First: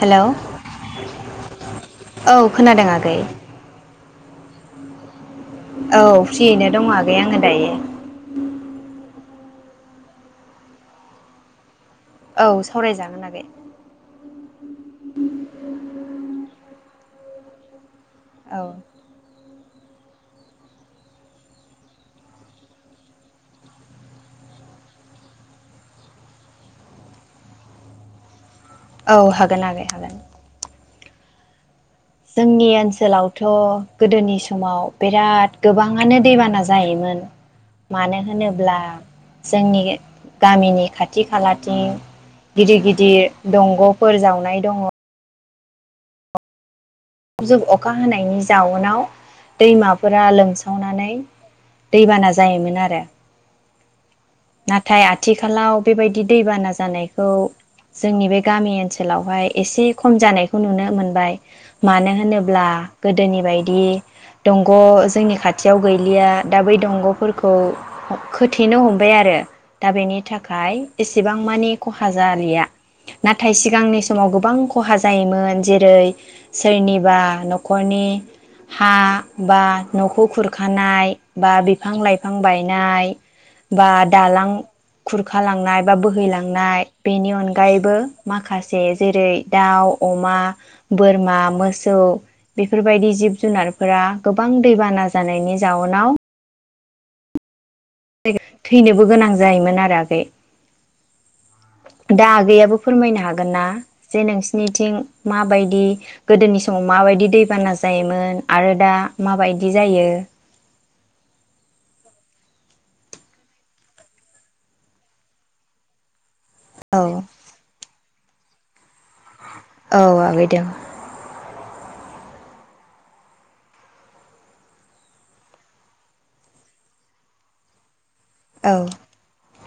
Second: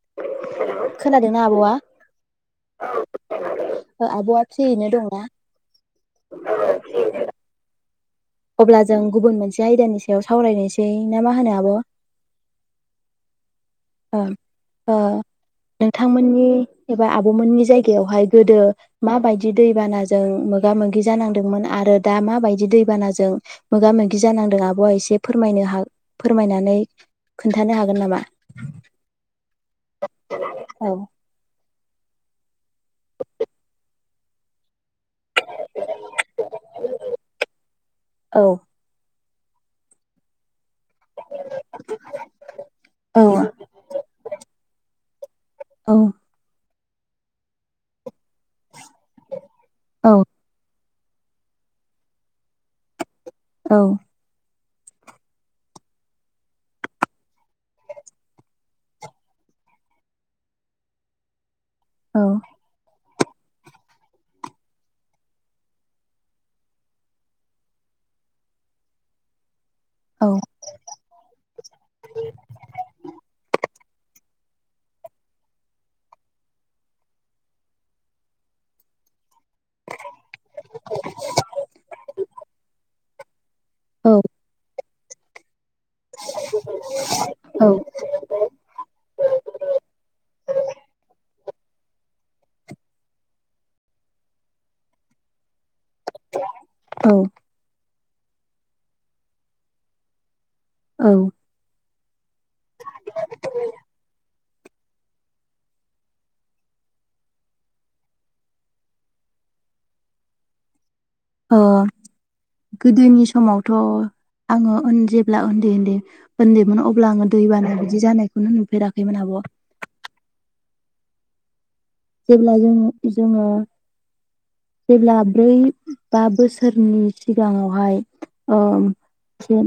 Hello खोनादोंना आब'आ औ खोनादों आगै। ओ आब'आ फ्रियैनो दङ। औ फ्रियैनो दङ आगै आङो दायो। अब्ला जों गुबुन मोनसे आयदानि सायाव सावरायनोसै ना मा होनो आब'? औ सावरायजागोन आगै। ओ‌म ओ नोंथांमोननि एबा आब' मोननि जाय गायावहाय गोदो औ मााबायदि दैबानाजों मोगा मोगि जानांदोंमोन आरो दा माबायदि दैबानाजों मोगा मोगि जानांदों आब'आ एसे फोरमायनो हाग फोरमायनानै खोन्थानो हागोन नामा? [inaudible] औ हागोन आगै हागोन। औ। जोंनि ओनसोलावथ' गोदोनि समाव बिराद गोबाङानो दैबाना जाहैयोमोन मानो औ होनोब्ला जोंनि गामिनि खाथि खालाथिं गिदिर औ गिदिर दंगफोर जावनाय दङ। औ। जुब अखा हानाय। इनि जाउनाव औ दैमाफोरा लोमसावनानै [unintelligible] दै बाना जायोमोन आरो। औ। नाथाय आथिखालाव बेबायदि दैबाना जानायखौ जोंनि बे गामि ओनसोलावहाय एसे खम जानायखौ नुनो मोनबाय। मानो औ होनोब्ला गोदोनि बायदि दंग जोंनि खाथियाव गैलिया दा बै दंगफोरखौ ह खोथेनो हम बाय आरो। दा बेनि औ थाखाय एसेबां मानि खहा जालिया नाथाय सिगांनि समाव गोबां खहा जायोमोन जेरै सोरनिबा नख'रनि हा बा न'खौ खुरखानाय बा बिफां-लाइफां बायनाय। बा दालां खुरखा लांनाय। बा बोहैलांनाय बेनि औ अनगायैबो माखासे जेरै दाउ, अमा, बोरमा मोसौ बेफोरबायदि जिब जुनारफोरा गोबां दैबाना जानायनि जाउनाव औ। [unintelligible] थैनोबो गोनां जायोमोन आरो आगै। औ। दा आगैयाबो फोरमायनो हागोन ना जे नोंसिनिथिं माबायदि गोदोनि समाव माबायदि दैबाना जायोमोन आरो दा माबायदि जायो? ओ गोदोनि समावथ' आङो ओन जेब्ला उन्दै उन्दै ओन्दैमोन औ अब्ला आङो दै बाना बिदि जानाय नुफेराखैमोन आब'। औ आगैदों । जेब्ला जोंङो जोङो जेब्ला ब्रै बा बोसोरनि सिगाङावहाय। अ जों।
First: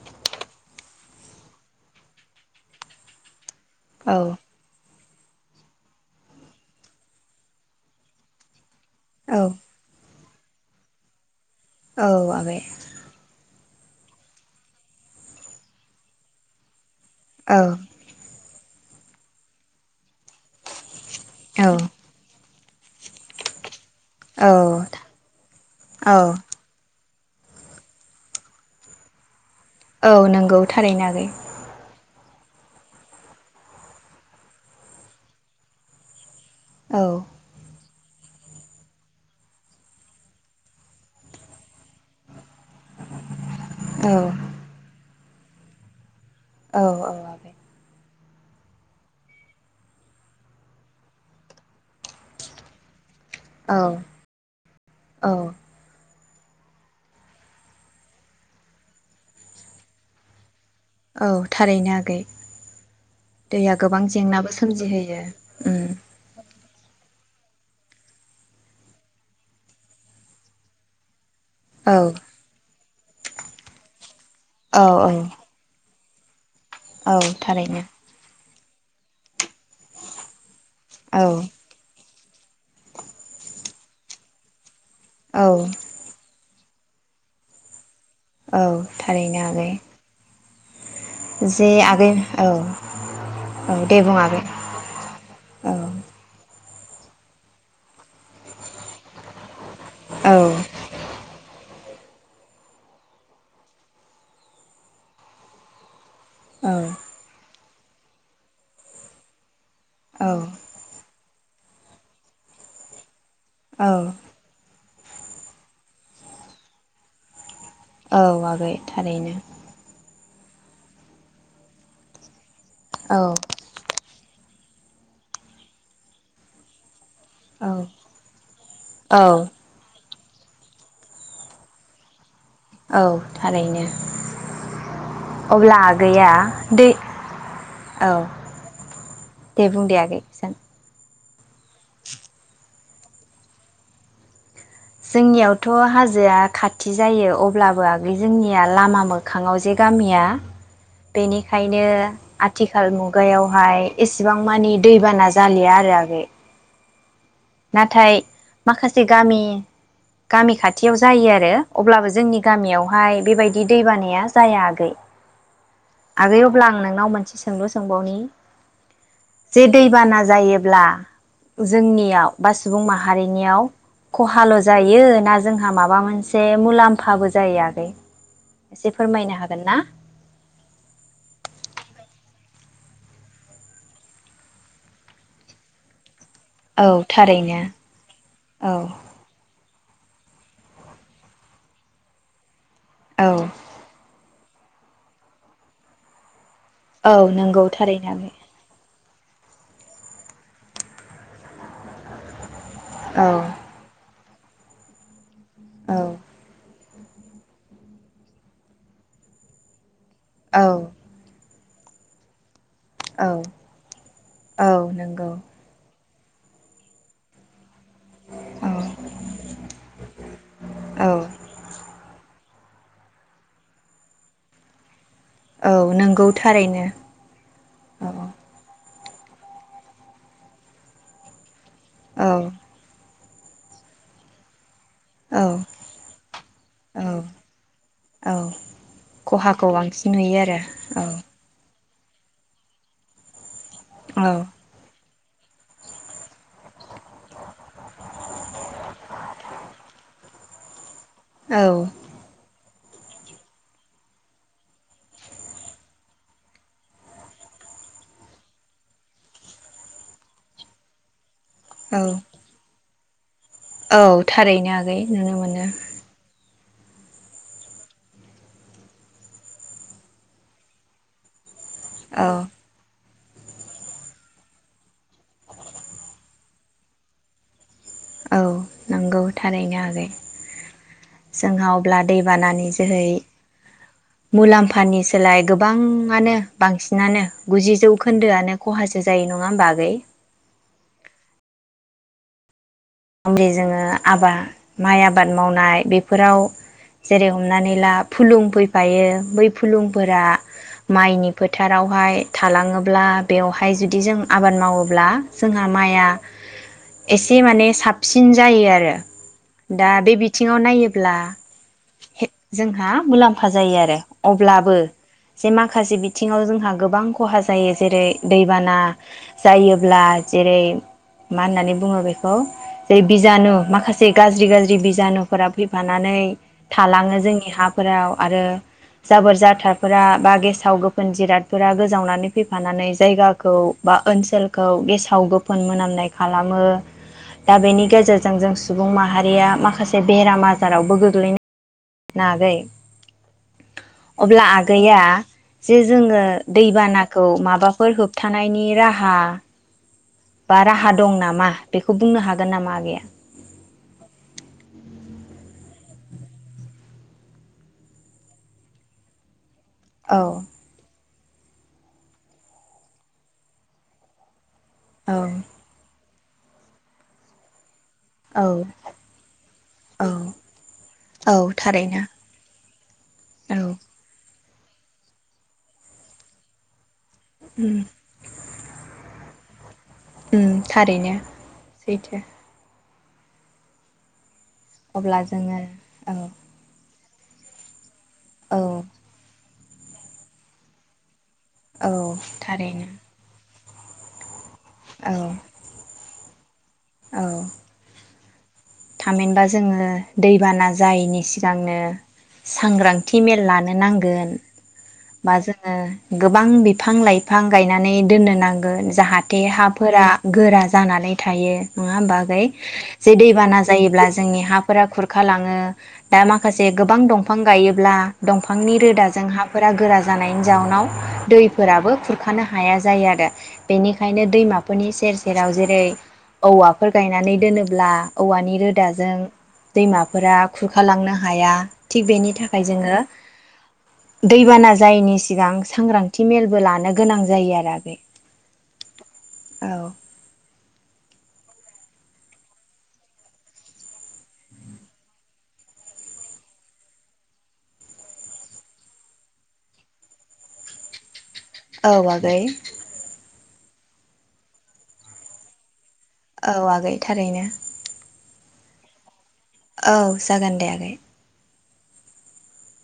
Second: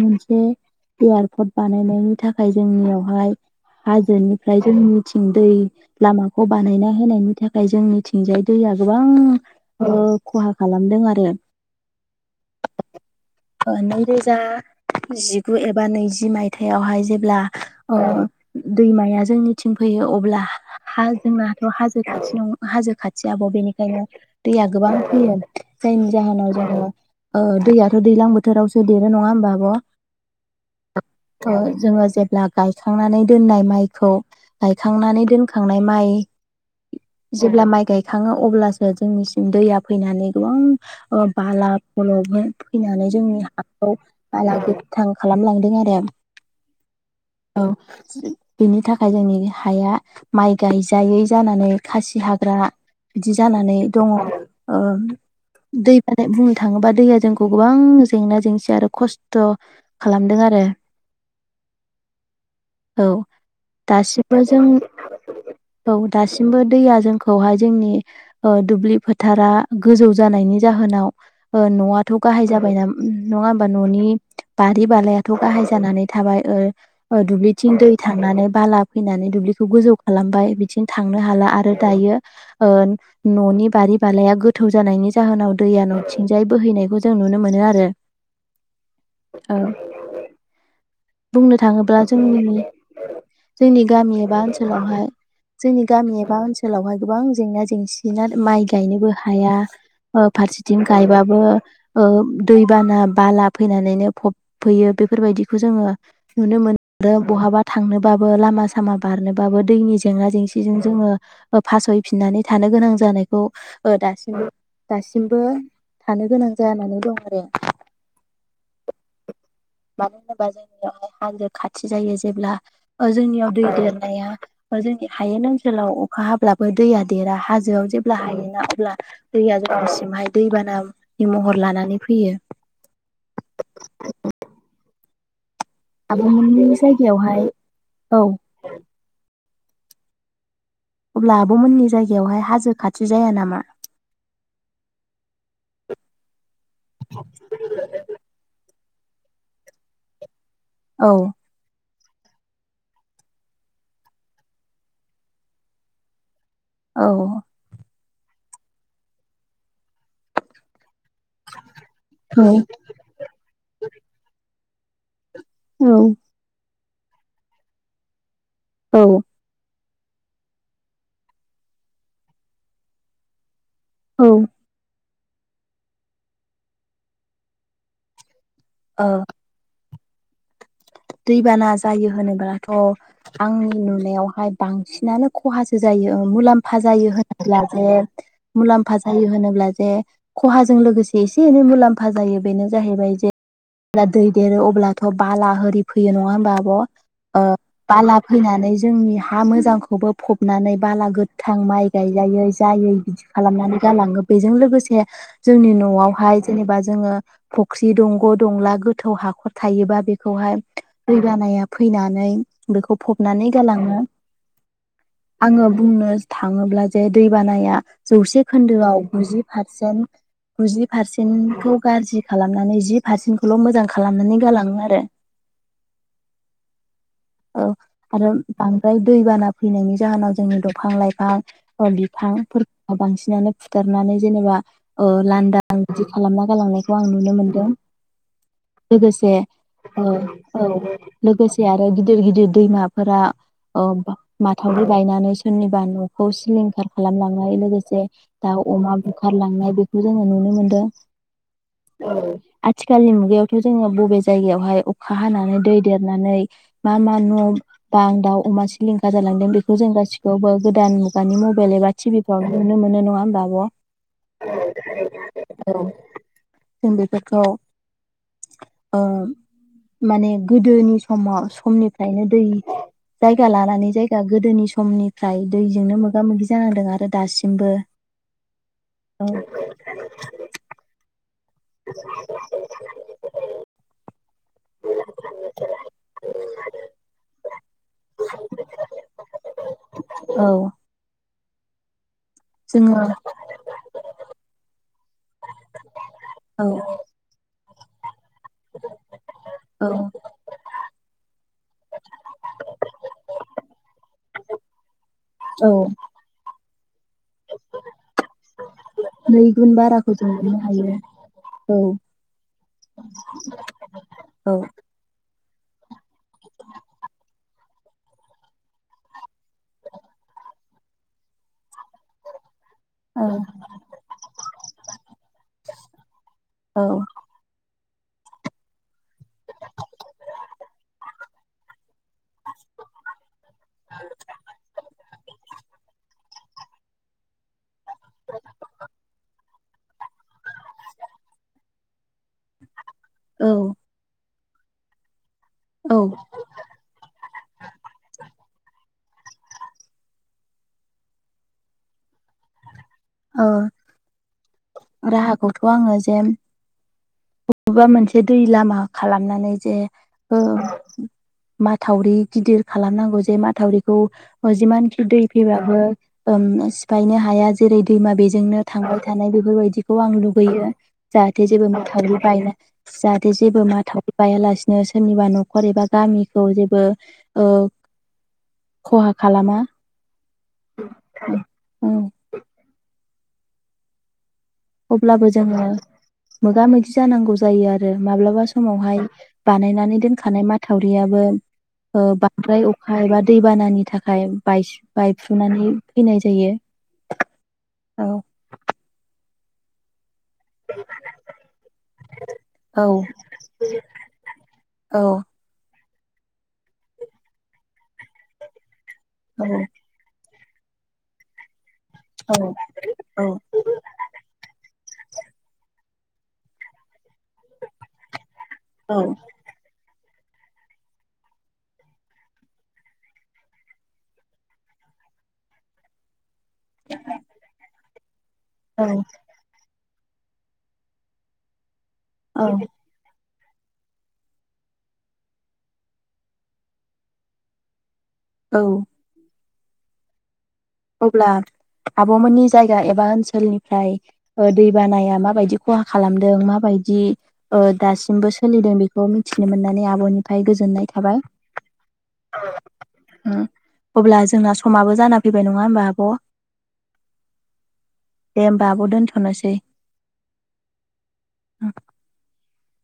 मोनसे एयारपर्ट बानायनायनि थाखाय जोंनियावहाय। हाजो औ निफ्राय जोंनि। जोंनिथिं दै लामाखौ बानायना होनायनि थाखाय जोंनिथिंजाय दैया। गोबां औ ओ खहा खालामदों आरो औ आगै नैरोजा जिगु एबा नैजि मायथाइवहाय जेब्ला औ अ दैमाया जोंनिथिं फैयो अब्ला हा जोंना हाथाव हाजो खाथि दं हाजो खाथि आब बेनिख ओंखायनो औ दैया गोबां फैयो जायनि औ जाहोनाव जेनेबा ओ दैयाथ दैज्लां बोथोरावसो देरो नङा होमबा आब' औ नंगौ थारैनो आगै ला गायखांनानै दोननाय माइखौ गायखांनानै दोनखांनाय माइ औ जेब्ला माइ गाय खाङो अब्लासो जोंनिसिम दैया फैनानै गोबां बाला फलबह फैनानै जोंनि हाखौ औ [unintelligible] खालामलांदों आरो औ औ आगै औ बेनि थाखाय जोंनि हाया माइ गायजायै जानानै खासि हाग्रा बिदि जानानै औ दङ ओं औ दै नाथाय बुंनो थाङोबा दैया जोंखौ गोबां जेंना जेंसि आरो खस्थ थ खालामदों आरो औ थारैनो आगै औ दैया गोबां दासिमबो जेंनाबो जों सोमजिहोयो औ दासिमबो दैया जोंखौहाय जोंनि दुब्लि फोथारा गोजौ जानायनि जाहोनाव औ नआथ गाहाय जाबायना नङाबा ननि औ बारि औ बालायाथ गाहाय जानानै थाबाय औ ओ दुब्लिथिं थारैनो दै थांनानै बाला फैनानै दुब्लि खौ गोजौ खालामबाय बिदिनो थांनो औ हाला आरो दायो। ओ ननि बारि बाालाया गोथौ जानायनि जाहोनाव औ दैया नथिंजाय बोहैनायखौ जों नुनो मोनो आरो। औ थारैनो ओ आगै। बुंनो जे थाङोब्ला आगै औ जोंनि औ जोंनि दे बुं गामि एबा आगै ओनसोलावहाय औ जोंनि गामि एबा ओनसोल सोलावहाय गोबां जेंना जेंसिना माइ गायनोबो हाया। ओ औ फारसेथिं गायबाबो औ दैबाना बाला फैनानैनो फब फैयो बेफोरबायदिखौ जोङो। नुनो औ मोन दो बहाबा थांनोबाबो लामा सामा बारनोबाबो दैनि जेंना औ जेंसिजों जोङो। ओ फासयफिननानै थानो गोनां जानाय खौ औ ओ दासिमबो दासिमबो थानो गोनां जानानै दं आरो। औ आगै थारैनो। मानो होनोबा जोंनियावहाय हाजो खाथि जायो जेब्ला ओ औ जोंनियाव दै देर ओ जोंनि हायेन ओनसोलाव अखा हाब्लाबो दैया देरा औ हाजोआव जेब्ला हायोना अ ब्ला औ दैया गोबांसिमहाय दैबानानि महर लानानै फैयो। औ थारैनो अब्ला आगैया आब'मोननि दै जायगायावहाय औ दे बुं दे आगै जां अब्ला आबमोननि जायगायावहाय हाजो खाथि जाया नामा? जोंनियावथ हाजोआ खा थि जायो अब्लाबो आगै जोंनिया लामा मोखाङाव जे गामिया। औ बेनिखायनो आथिखाल मुगायावहाय एसेबां मानि दैबाना जालिया आरो आगै। औ नाथाय माखासे गामि गामि खाथि बियाव जायो आरो अब्लाबो जोंनि औ गामियावहाय बेबायदि दै बानाया जाया। गै औ आगै अब्ला आं नों नाव मोनसे सोंलु सोंबावनि। औ जे दैबाना जायोब्ला जोंनियाव बा सुबुं माहारिनियाव औ खहाल' जायो ना जोंहा माबा मोनसे मुलाम्फाबो जाय आगै एसे औ फोरमायनो हागोन ना? दैबाना जायो होनोब्लाथ' आंनि नुनायावहाय बांसिनानो खहासो जायो। ओ मुलाम्फा औ जायो होनोब्ला थारैनो जे औ मुलामफा जायो होनोब्ला जे खहाजों लोगोसे एसे एनै मुलाम्फा जायो बेनो जाहैबाय जे औ ब्ला दै देरो अब्लाथ बाला होरि फैयो नङा होमबा आ ब' औ ओ नंगौ थारैनो बाला आगै फैनानै जो जोंनि हा मोजांखौबो फबनानै बाला गोथां माइ गायजायै जायै बिदि औ खालामनानै गालाङो बेजों लोगोसे जोंनि औ न'आवहाय जेनेबा जोङो फुख्रि दंग' दंला गोथौ हाखर थायोबा बेखौ औ दै बानाया फैनानै बेखौ औ फबनानै गालाङो औ नंगौ आङो बुंनो थाङोब्ला जे दै बानाया जौसे औ खोन्दोआव गुजि पारसेन गुजि औ पारसेन्टखौ गाज्रि खालामनानै जि पारसेन्खौल' मोजां खालामनानै गालाङो आरो। औ नंगौ थारैनो औ द्राय दैबाना फैनायनि जाहोनाव जोंनि दंफां-लाइफां औ बिफांफोरखौ बांसिन नै फुथारनानै जेनेबा ओ औ लांदां बिदि खालामना गालांनायखौ औ आं नुनो मोनदों औ लोगोसे खहाखौ ओ बांसिन नुयो आरो औ लोगोसे आरो बे गिदिर गिदिर दैमाफोरा अ औ माथावरि बायनानै सोरनिबा न'खौ सिलिंखार खालामलांनाय लोगोसे दाउ अमा बुखारलांनाय बेखौ जोङो नुनो मोनदों। औ आथिखालनि मुगायावथ जोङो बबे जायगायावहाय अखा खा हानानै दै देरनानै मा मा न बां दाउ अमा सिलिंखार जालांदों बेखौ जों गासिखौबो गोदान मुगानि म बेल एबा औ टिभि फोरावनो नुनो मोन नङा नङा होमबा आब' औ थारैनो आगै नुनो मोनो जों बेफोरखौ ओ माने गोदोनि समाव स समनिफ्रायनो औ दै जायगा लानानै जायगा गोदोनि समनिफ्राय दैजोंनो मोगा मोगि जानांदों आरो दासिमबो औ नंगौ औ थारैनो आगै जोंहा अब्ला दै बानानि जोहै मुलाम्फानि सोलाय गोबाङानो बांसिनानो गुजि जौ खोन्दोआनो खहासो जायो नङा होम बागै जोङो मुलि जोङो आबाद माइ आबाद मावनाय बेफोराव औ जेरै हमनानै लाब फुलुं फैफायो बै औ फुलुंफोरा माइनि फोथारावहाय थालाङोब्ला बेवहाय जुदि जों आबाद मावोब्ला जोंहा औ माइआ एसे माने सिन जायोआरो नै गुन दा बाराखौ बे जों बिाव मोननो हायो नायोब्ला औ जों मुलाम ज औ अे माखासे बि जों गोबांहा ज जायो जेरै दैबाना जायोब्ला जेरै मा होननानै बुङो बेखौ जे औ बिजानु माखासे गाज्रि गाज्रि बिजानुफोरा फैफानानै औ थालाङो जोंनि हा फोराव आरो जाबोर जाथारफोरा बा गेसाव गो जिरादफोरा गोज जावनानै फैफानानै जायाखौ बा ओनसोलखौ गेसाव गोफोन मोननाय खालामो दा बेनि गेजेरजों जों सुबुं माहारिया माखासे बेराम आजारावबो गोग्लैनो ह नागै औ अब्ला आगैया जे औ जोङो दैबानाखौ माबाफोर होबथानायनि राह हा बा राहा दं नामा बेखौ बुंनो हागोन नामा आगैया ओ राहाखौथ आङो जेम बबेबा मोनसे दै लामा खालामनानै जे औ ओ माथावरि गिदिर खालामनांगौ जे माथावरिखौ अ जिमानखि औ दै फैबाबो [unintelligible] सिफायनो हाया जेरै [unintelligible] औ बेजोंनो थांबाय थानाय बेफोरबायदिखौ औ आं लुुबैयो औ जाहाथे जेबो थारैनो मावथारै [inaudible] जाहाथे औ जेबो माथाव बायालासेनो सोरनिबा नखर एबा गामिखौ जेबो ओ उम खहा खालामा उम थारैनो ओं सैथो । अब्लाबो जोङो औ मोगा मोगि जानांगौ जायो आरो आरो माब्लाबा औ समावहाय बानायनानै दोनखानाय माथावरियाबो औ ओ बांद्राय थारैनो अखा एबा दैबानानि थाखाय बायस औ बायफ्रुरुनानै फैनाय जायो औ औ थामहिनबा जोङो दैबाना जायैनि सिगांनो औ सांग्रांथि मेल लानो नांगोन औ बा जोङो गोबां बिफां लाइफां गायनानै दोननो नांगोन जाहाथे औ हाफोरा गोरा जानानै थायो। नङा होमबा औ आगै? जे औ दैबाना जोंनि हाफोरा खुरखा लाङो, दा माखासे गोबां दं। दंफां गायोब्ला दंफांनि औ रोदाजों हाफोरा गोरा जा जानायनि जाउनाव दैफोराबो खुरखानो हाया जायो आरो बेनिखायनो दैमाफोरनि सेर सेराव जेरै औवाफोर गायनानै दोनोब्ला औवानि औ रोदाजों दैमाफोरा खुरखालांनो हाया। थिग बेनि थाखाय जोङो दैबाना जायैनि सिगां सांग्रांथि मेलबो लानो गोनां जायो आरो आगै। औ औ अब्ला आब'मोननि जायगा एबा ओनसोलनिफ्राय ओ दैबानाया माबायदि खहा खालामदों माबायदि ओ दासिमबो सोलिदों, बेखौ मिथिनो मोननानै आब'निफ्राय गोजोननाय थाबाय। औ आगै। अब्ला जोंना समाबो जाना फै बाय नङा होमबा आब'। औ आगै थारैनो। दे होमबा आब दोनथ'। औ जागोन दे आगै। [inaudible]